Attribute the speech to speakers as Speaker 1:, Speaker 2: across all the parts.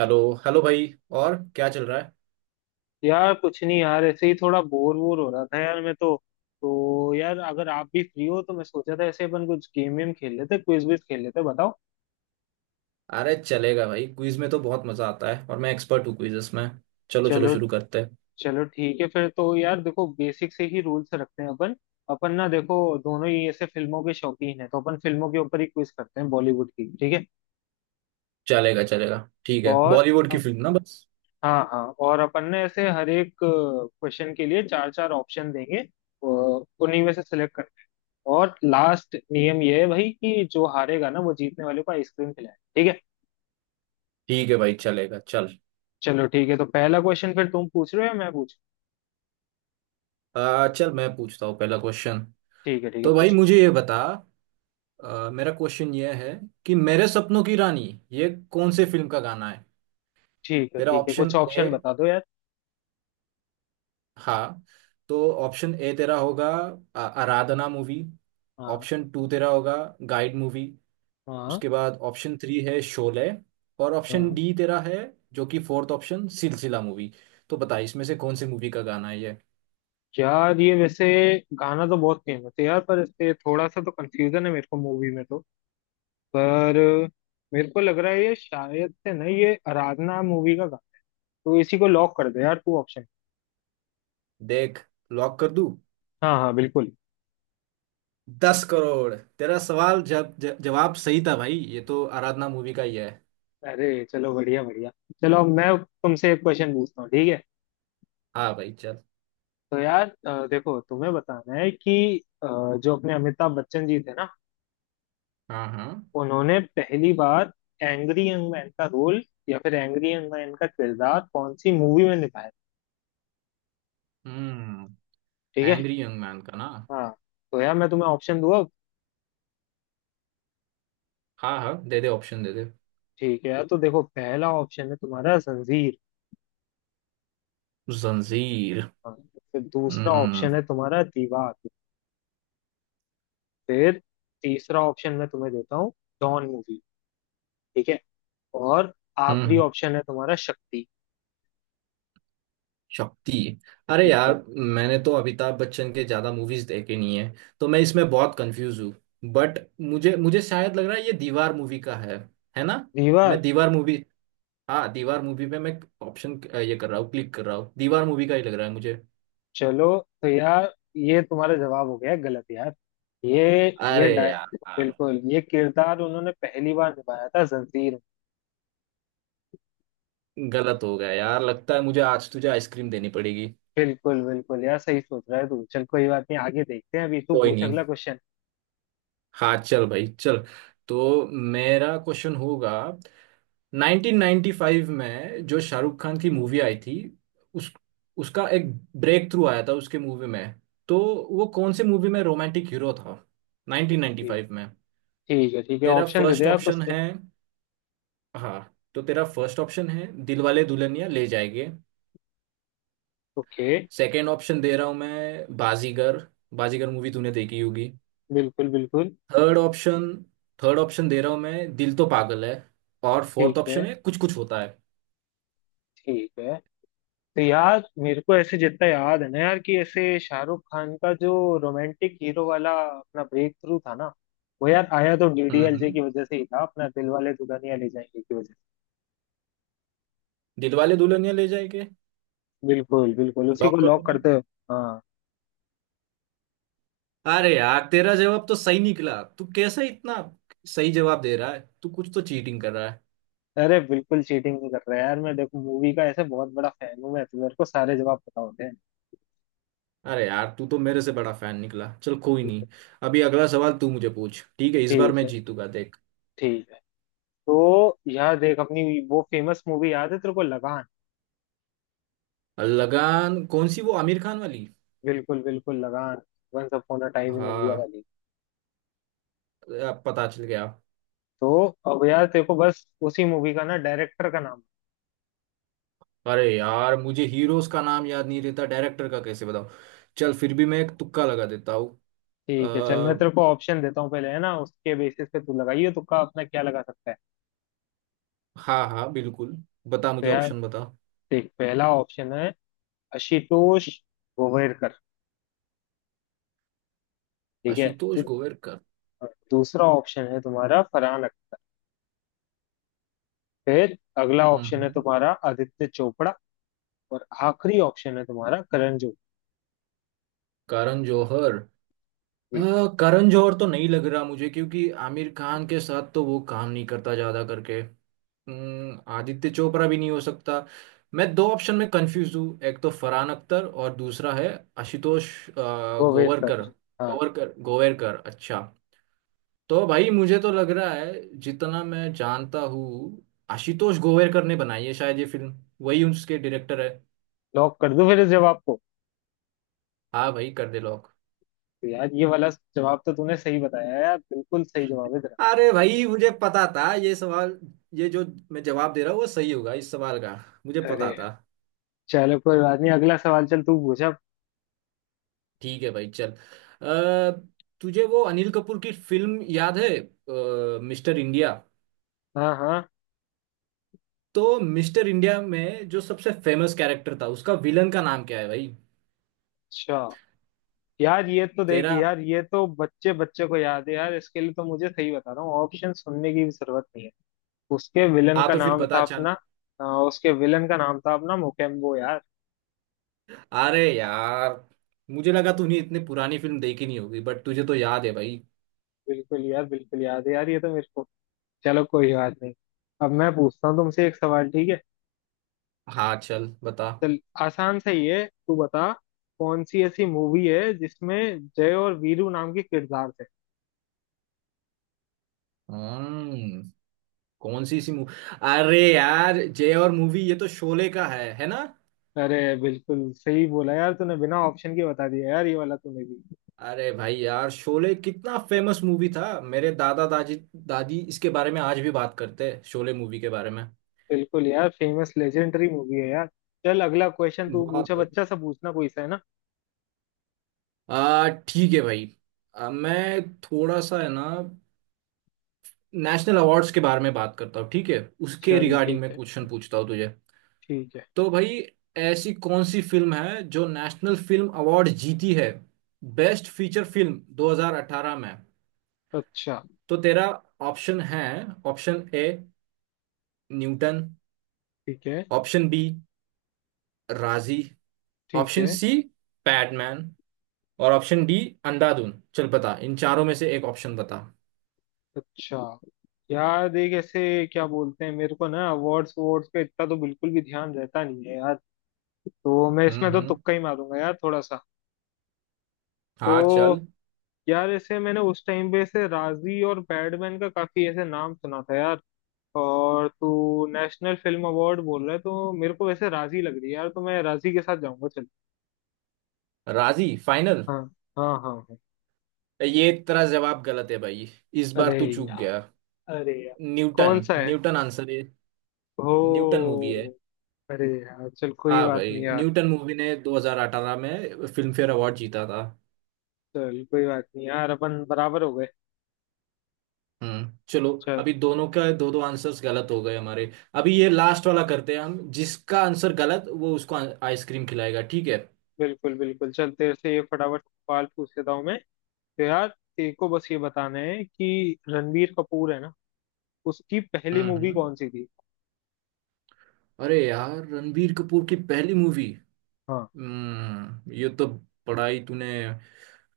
Speaker 1: Hello. Hello भाई। और क्या चल रहा है?
Speaker 2: यार कुछ नहीं यार, ऐसे ही थोड़ा बोर बोर हो रहा था यार मैं तो। तो यार, अगर आप भी फ्री हो तो मैं सोचा था ऐसे अपन कुछ गेम वेम खेल लेते, क्विज विज खेल लेते, बताओ।
Speaker 1: अरे चलेगा भाई। क्विज में तो बहुत मजा आता है और मैं एक्सपर्ट हूँ क्विजेस में। चलो चलो,
Speaker 2: चलो
Speaker 1: शुरू करते हैं।
Speaker 2: चलो ठीक है फिर तो यार, देखो बेसिक से ही रूल्स रखते हैं अपन अपन ना देखो, दोनों ही ऐसे फिल्मों के शौकीन हैं, तो अपन फिल्मों के ऊपर ही क्विज करते हैं बॉलीवुड की, ठीक है।
Speaker 1: चलेगा चलेगा। ठीक है,
Speaker 2: और
Speaker 1: बॉलीवुड की फिल्म ना, बस।
Speaker 2: हाँ हाँ, और अपन ने ऐसे हर एक क्वेश्चन के लिए चार चार ऑप्शन देंगे, उन्हीं में से सिलेक्ट। और लास्ट नियम ये है भाई कि जो हारेगा ना वो जीतने वाले को आइसक्रीम खिलाए, ठीक है।
Speaker 1: ठीक है भाई, चलेगा, चल।
Speaker 2: चलो ठीक है, तो पहला क्वेश्चन फिर तुम पूछ रहे हो या मैं पूछूं?
Speaker 1: चल मैं पूछता हूँ पहला क्वेश्चन।
Speaker 2: ठीक है ठीक है,
Speaker 1: तो भाई
Speaker 2: पूछो।
Speaker 1: मुझे ये बता। मेरा क्वेश्चन ये है कि मेरे सपनों की रानी ये कौन से फिल्म का गाना है?
Speaker 2: ठीक है
Speaker 1: तेरा
Speaker 2: ठीक है,
Speaker 1: ऑप्शन
Speaker 2: कुछ
Speaker 1: ए।
Speaker 2: ऑप्शन बता दो यार।
Speaker 1: हाँ। तो ऑप्शन ए तेरा होगा आराधना मूवी।
Speaker 2: हाँ
Speaker 1: ऑप्शन टू तेरा होगा गाइड मूवी।
Speaker 2: हाँ
Speaker 1: उसके बाद ऑप्शन थ्री है शोले। और ऑप्शन
Speaker 2: हाँ।
Speaker 1: डी तेरा है, जो कि फोर्थ ऑप्शन सिलसिला मूवी। तो बता, इसमें से कौन सी मूवी का गाना है ये?
Speaker 2: यार ये वैसे गाना तो बहुत फेमस है यार, पर इससे थोड़ा सा तो कंफ्यूजन है मेरे को मूवी में तो। पर मेरे को लग रहा है ये शायद से ना, ये आराधना मूवी का गाना। तो इसी को लॉक कर दे यार तू ऑप्शन।
Speaker 1: देख। लॉक कर दूं?
Speaker 2: हाँ हाँ बिल्कुल।
Speaker 1: दस करोड़ तेरा सवाल जब जवाब सही था भाई, ये तो आराधना मूवी का ही है।
Speaker 2: अरे चलो बढ़िया बढ़िया। चलो अब मैं तुमसे एक क्वेश्चन पूछता हूँ, ठीक है।
Speaker 1: हाँ भाई, चल।
Speaker 2: तो यार देखो तुम्हें बताना है कि जो अपने अमिताभ बच्चन जी थे ना,
Speaker 1: हाँ हाँ।
Speaker 2: उन्होंने पहली बार एंग्री यंग मैन का रोल या फिर एंग्री यंग मैन का किरदार कौन सी मूवी में निभाया?
Speaker 1: हम्म।
Speaker 2: ठीक है।
Speaker 1: एंग्री यंग मैन का ना।
Speaker 2: हाँ, तो यार मैं तुम्हें ऑप्शन दूँ अब।
Speaker 1: हाँ हाँ, दे दे ऑप्शन दे दे।
Speaker 2: ठीक है यार, तो देखो पहला ऑप्शन है तुम्हारा जंजीर।
Speaker 1: जंजीर।
Speaker 2: हाँ। फिर दूसरा ऑप्शन
Speaker 1: हम्म।
Speaker 2: है तुम्हारा दीवार। फिर तीसरा ऑप्शन मैं तुम्हें देता हूँ, डॉन मूवी, ठीक है। और आखिरी
Speaker 1: हम्म।
Speaker 2: ऑप्शन है तुम्हारा शक्ति।
Speaker 1: शक्ति। अरे यार,
Speaker 2: बिल्कुल।
Speaker 1: मैंने तो अमिताभ बच्चन के ज्यादा मूवीज देखे नहीं है। तो मैं इसमें बहुत कंफ्यूज हूँ। बट मुझे मुझे शायद लग रहा है ये दीवार मूवी का है। है ना? मैं
Speaker 2: दीवार।
Speaker 1: दीवार मूवी। हाँ, दीवार मूवी पे मैं ऑप्शन ये कर रहा हूँ, क्लिक कर रहा हूँ। दीवार मूवी का ही लग रहा है मुझे।
Speaker 2: चलो, तो यार ये तुम्हारा जवाब हो गया गलत यार। ये ये
Speaker 1: अरे
Speaker 2: डाय
Speaker 1: यार यार।
Speaker 2: बिल्कुल ये किरदार उन्होंने पहली बार निभाया था जंजीर में।
Speaker 1: गलत हो गया यार। लगता है मुझे आज तुझे आइसक्रीम देनी पड़ेगी।
Speaker 2: बिल्कुल बिल्कुल यार, सही सोच रहा है तू, चल कोई बात नहीं, आगे देखते हैं। अभी तू
Speaker 1: कोई
Speaker 2: पूछ
Speaker 1: नहीं।
Speaker 2: अगला क्वेश्चन।
Speaker 1: हाँ चल भाई, चल। तो मेरा क्वेश्चन होगा। 1995 में जो शाहरुख खान की मूवी आई थी, उस उसका एक ब्रेक थ्रू आया था उसके मूवी में। तो वो कौन से मूवी में रोमांटिक हीरो था
Speaker 2: ठीक
Speaker 1: 1995 में?
Speaker 2: ठीक है ठीक है,
Speaker 1: तेरा
Speaker 2: ऑप्शन दे दे
Speaker 1: फर्स्ट
Speaker 2: आप
Speaker 1: ऑप्शन
Speaker 2: उससे।
Speaker 1: है। हाँ, तो तेरा फर्स्ट ऑप्शन है Dilwale Dulhania Le Jayenge.
Speaker 2: Okay.
Speaker 1: Second option दे रहा हूँ मैं, बाजीगर। बाजीगर मूवी तूने देखी होगी।
Speaker 2: बिल्कुल बिल्कुल।
Speaker 1: Third option. थर्ड ऑप्शन दे रहा हूँ मैं, दिल तो पागल है। और
Speaker 2: ठीक
Speaker 1: फोर्थ
Speaker 2: है
Speaker 1: ऑप्शन है कुछ कुछ होता है।
Speaker 2: ठीक है। तो यार मेरे को ऐसे जितना याद है ना यार, कि ऐसे शाहरुख खान का जो रोमांटिक हीरो वाला अपना ब्रेक थ्रू था ना, वो यार आया तो डीडीएलजे
Speaker 1: हम्म।
Speaker 2: की वजह से ही था, अपना दिल वाले दुल्हनिया ले जाएंगे की वजह
Speaker 1: दिलवाले दुल्हनिया ले जाएंगे।
Speaker 2: से। बिल्कुल बिल्कुल, उसी को
Speaker 1: लॉक कर दूं
Speaker 2: लॉक
Speaker 1: मैं?
Speaker 2: करते हो। हाँ।
Speaker 1: अरे यार, तेरा जवाब तो सही निकला। तू कैसे इतना सही जवाब दे रहा है? तू कुछ तो चीटिंग कर रहा है।
Speaker 2: अरे बिल्कुल चीटिंग नहीं कर रहा यार मैं, देखो मूवी का ऐसे बहुत बड़ा फैन हूँ मैं तो, मेरे को सारे जवाब पता होते हैं।
Speaker 1: अरे यार, तू तो मेरे से बड़ा फैन निकला। चल, कोई
Speaker 2: बिल्कुल।
Speaker 1: नहीं। अभी अगला सवाल तू मुझे पूछ, ठीक है? इस बार
Speaker 2: ठीक
Speaker 1: मैं
Speaker 2: है
Speaker 1: जीतूंगा, देख।
Speaker 2: ठीक है। तो यार देख अपनी वो फेमस मूवी याद है तेरे को, लगान?
Speaker 1: लगान? कौन सी, वो आमिर खान वाली?
Speaker 2: बिल्कुल बिल्कुल Lagaan, once upon a time in India
Speaker 1: हाँ।
Speaker 2: वाली।
Speaker 1: अब पता चल गया।
Speaker 2: तो अब यार तेरे को बस उसी मूवी का ना डायरेक्टर का नाम।
Speaker 1: अरे यार, मुझे हीरोज का नाम याद नहीं रहता, डायरेक्टर का कैसे बताऊं? चल, फिर भी मैं एक तुक्का लगा देता हूँ।
Speaker 2: ठीक है, चल मैं
Speaker 1: अ,
Speaker 2: तेरे को ऑप्शन देता हूँ पहले, है ना, उसके बेसिस पे तू लगाइए तुक्का, अपना क्या लगा सकता है।
Speaker 1: हाँ हाँ, बिल्कुल। बता
Speaker 2: तो
Speaker 1: मुझे,
Speaker 2: यार
Speaker 1: ऑप्शन बता।
Speaker 2: देख, पहला ऑप्शन है आशुतोष गोवेरकर, ठीक है।
Speaker 1: आशुतोष
Speaker 2: दू-
Speaker 1: गोवेरकर।
Speaker 2: दूसरा ऑप्शन है तुम्हारा फरहान अख्तर। फिर अगला
Speaker 1: हम्म
Speaker 2: ऑप्शन है
Speaker 1: हम्म।
Speaker 2: तुम्हारा आदित्य चोपड़ा। और आखिरी ऑप्शन है तुम्हारा करण जौहर।
Speaker 1: करण जौहर। अ, करण जौहर तो नहीं लग रहा मुझे, क्योंकि आमिर खान के साथ तो वो काम नहीं करता ज्यादा करके। आदित्य चोपड़ा भी नहीं हो सकता। मैं दो ऑप्शन में कंफ्यूज हूँ, एक तो फरहान अख्तर और दूसरा है आशुतोष गोवरकर।
Speaker 2: गोवेरकर। हाँ।
Speaker 1: गोवरकर, गोवेरकर। अच्छा। तो भाई मुझे तो लग रहा है, जितना मैं जानता हूँ आशुतोष गोवेरकर ने बनाई है शायद ये फिल्म। वही उसके डायरेक्टर है।
Speaker 2: लॉक कर दूं फिर इस जवाब को?
Speaker 1: हाँ भाई, कर दे लॉक।
Speaker 2: तो यार ये वाला जवाब तो तूने सही बताया यार, बिल्कुल सही जवाब है तेरा।
Speaker 1: अरे भाई, मुझे पता था ये सवाल। ये जो मैं जवाब दे रहा हूँ वो सही होगा इस सवाल का। मुझे
Speaker 2: अरे
Speaker 1: पता था।
Speaker 2: चलो कोई बात नहीं, अगला सवाल चल तू पूछ अब।
Speaker 1: ठीक है भाई, चल। अ, तुझे वो अनिल कपूर की फिल्म याद है, मिस्टर इंडिया?
Speaker 2: हाँ हाँ।
Speaker 1: तो मिस्टर इंडिया में जो सबसे फेमस कैरेक्टर था, उसका विलन का नाम क्या है भाई?
Speaker 2: अच्छा, यार ये तो देख
Speaker 1: तेरा।
Speaker 2: यार, ये तो बच्चे बच्चे को याद है यार, इसके लिए तो मुझे सही बता रहा हूँ, ऑप्शन सुनने की भी जरूरत नहीं है। उसके विलन
Speaker 1: हाँ,
Speaker 2: का
Speaker 1: तो फिर
Speaker 2: नाम
Speaker 1: बता,
Speaker 2: था
Speaker 1: चल।
Speaker 2: अपना उसके विलन का नाम था अपना मोकेम्बो यार।
Speaker 1: अरे यार, मुझे लगा तूने इतनी पुरानी फिल्म देखी नहीं होगी, बट तुझे तो याद है भाई।
Speaker 2: बिल्कुल यार, बिल्कुल याद है यार ये तो मेरे को। चलो कोई बात नहीं, अब मैं पूछता हूँ तुमसे एक सवाल, ठीक है।
Speaker 1: हाँ, चल बता।
Speaker 2: चल आसान सा ही है, तू बता, कौन सी ऐसी मूवी है जिसमें जय और वीरू नाम के किरदार थे?
Speaker 1: हम्म। कौन सी सी मूवी? अरे यार, जय और मूवी, ये तो शोले का है ना?
Speaker 2: अरे बिल्कुल सही बोला यार तूने, बिना ऑप्शन के बता दिया यार, ये वाला तूने भी।
Speaker 1: अरे भाई यार, शोले कितना फेमस मूवी था, मेरे दादा दादी दादी इसके बारे में आज भी बात करते हैं, शोले मूवी के बारे में।
Speaker 2: बिल्कुल यार, फेमस लेजेंडरी मूवी है यार। चल अगला क्वेश्चन तू
Speaker 1: बहुत
Speaker 2: पूछा,
Speaker 1: भाई।
Speaker 2: बच्चा सा पूछना कोई सा, है ना।
Speaker 1: आ ठीक है भाई। मैं थोड़ा सा, है ना, नेशनल अवार्ड्स के बारे में बात करता हूँ, ठीक है? उसके
Speaker 2: चल
Speaker 1: रिगार्डिंग
Speaker 2: ठीक
Speaker 1: मैं
Speaker 2: है
Speaker 1: क्वेश्चन पूछता हूँ तुझे।
Speaker 2: ठीक है।
Speaker 1: तो भाई, ऐसी कौन सी फिल्म है जो नेशनल फिल्म अवार्ड जीती है, बेस्ट फीचर फिल्म 2018 में?
Speaker 2: अच्छा।
Speaker 1: तो तेरा ऑप्शन है। Option A, Newton.
Speaker 2: ठीक है
Speaker 1: ऑप्शन बी, राजी।
Speaker 2: ठीक
Speaker 1: ऑप्शन
Speaker 2: है।
Speaker 1: सी, पैडमैन। और ऑप्शन डी, अंधाधुन। चल बता, इन चारों में से एक ऑप्शन बता।
Speaker 2: अच्छा यार, देख ऐसे क्या बोलते हैं मेरे को ना, अवार्ड्स अवार्ड्स पे इतना तो बिल्कुल भी ध्यान रहता नहीं है यार, तो मैं इसमें तो
Speaker 1: हम्म।
Speaker 2: तुक्का ही मारूंगा यार थोड़ा सा।
Speaker 1: हाँ,
Speaker 2: तो
Speaker 1: चल।
Speaker 2: यार ऐसे मैंने उस टाइम पे ऐसे राजी और पैडमैन का काफी ऐसे नाम सुना था यार, और तू नेशनल फिल्म अवार्ड बोल रहा है, तो मेरे को वैसे राजी लग रही है यार, तो मैं राजी के साथ जाऊंगा चल।
Speaker 1: राजी फाइनल?
Speaker 2: हाँ हाँ हाँ हाँ।
Speaker 1: ये तेरा जवाब गलत है भाई। इस बार
Speaker 2: अरे
Speaker 1: तू चूक गया।
Speaker 2: यार, अरे यार।
Speaker 1: न्यूटन।
Speaker 2: कौन सा है?
Speaker 1: न्यूटन आंसर है। न्यूटन मूवी है।
Speaker 2: ओ। अरे यार चल कोई
Speaker 1: हाँ
Speaker 2: बात
Speaker 1: भाई,
Speaker 2: नहीं यार।
Speaker 1: न्यूटन मूवी ने 2018 में फिल्म फेयर अवार्ड जीता था।
Speaker 2: चल कोई बात नहीं यार, अपन बराबर हो गए।
Speaker 1: हम्म। चलो।
Speaker 2: चल।
Speaker 1: अभी दोनों का दो दो आंसर्स गलत हो गए हमारे। अभी ये लास्ट वाला करते हैं हम, जिसका आंसर गलत वो उसको आइसक्रीम खिलाएगा, ठीक है?
Speaker 2: बिल्कुल बिल्कुल, चल तेरे से ये फटाफट सवाल पूछ लेता हूँ मैं। तो यार तेरे को बस ये बताना है कि रणबीर कपूर है ना, उसकी पहली
Speaker 1: हम्म
Speaker 2: मूवी
Speaker 1: हम्म।
Speaker 2: कौन सी थी?
Speaker 1: अरे यार, रणबीर कपूर की पहली मूवी।
Speaker 2: हाँ।
Speaker 1: ये तो बड़ा ही तूने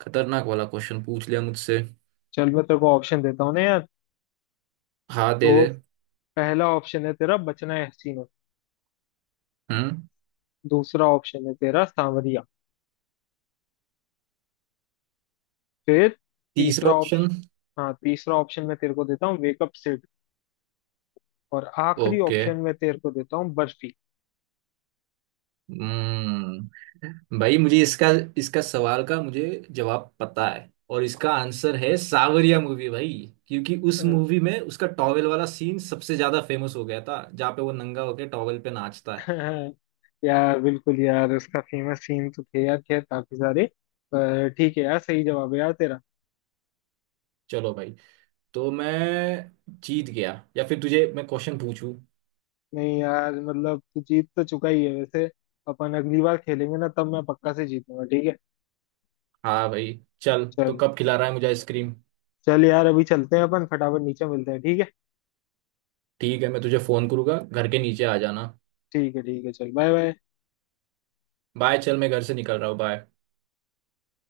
Speaker 1: खतरनाक वाला क्वेश्चन पूछ लिया मुझसे।
Speaker 2: चल मैं तेरे को ऑप्शन देता हूँ ना यार।
Speaker 1: हाँ, दे
Speaker 2: तो
Speaker 1: दे।
Speaker 2: पहला ऑप्शन है तेरा, बचना है हसीनो।
Speaker 1: हम्म।
Speaker 2: दूसरा ऑप्शन है तेरा सांवरिया। फिर
Speaker 1: तीसरा
Speaker 2: तीसरा
Speaker 1: ऑप्शन?
Speaker 2: ऑप्शन, हाँ तीसरा ऑप्शन मैं तेरे को देता हूँ वेकअप सिड। और आखिरी
Speaker 1: ओके।
Speaker 2: ऑप्शन मैं तेरे को देता हूँ बर्फी।
Speaker 1: भाई, मुझे इसका इसका सवाल का मुझे जवाब पता है, और इसका आंसर है सावरिया मूवी भाई। क्योंकि उस
Speaker 2: अ,
Speaker 1: मूवी में उसका टॉवेल वाला सीन सबसे ज्यादा फेमस हो गया था, जहाँ पे वो नंगा होके टॉवेल पे नाचता है।
Speaker 2: यार बिल्कुल यार, उसका फेमस सीन तो थे यार खैर काफी सारे। पर ठीक है यार, सही जवाब है यार तेरा।
Speaker 1: चलो भाई। तो मैं जीत गया, या फिर तुझे मैं क्वेश्चन पूछूं?
Speaker 2: नहीं यार, मतलब तू जीत तो चुका ही है वैसे। अपन अगली बार खेलेंगे ना, तब मैं पक्का से जीतूंगा, ठीक है।
Speaker 1: हाँ भाई चल, तो
Speaker 2: चल।
Speaker 1: कब खिला रहा है मुझे आइसक्रीम?
Speaker 2: चल यार, अभी चलते हैं अपन फटाफट, नीचे मिलते हैं, ठीक है।
Speaker 1: ठीक है, मैं तुझे फोन करूंगा, घर के नीचे आ जाना।
Speaker 2: ठीक है ठीक है, चल बाय बाय।
Speaker 1: बाय, चल मैं घर से निकल रहा हूँ, बाय।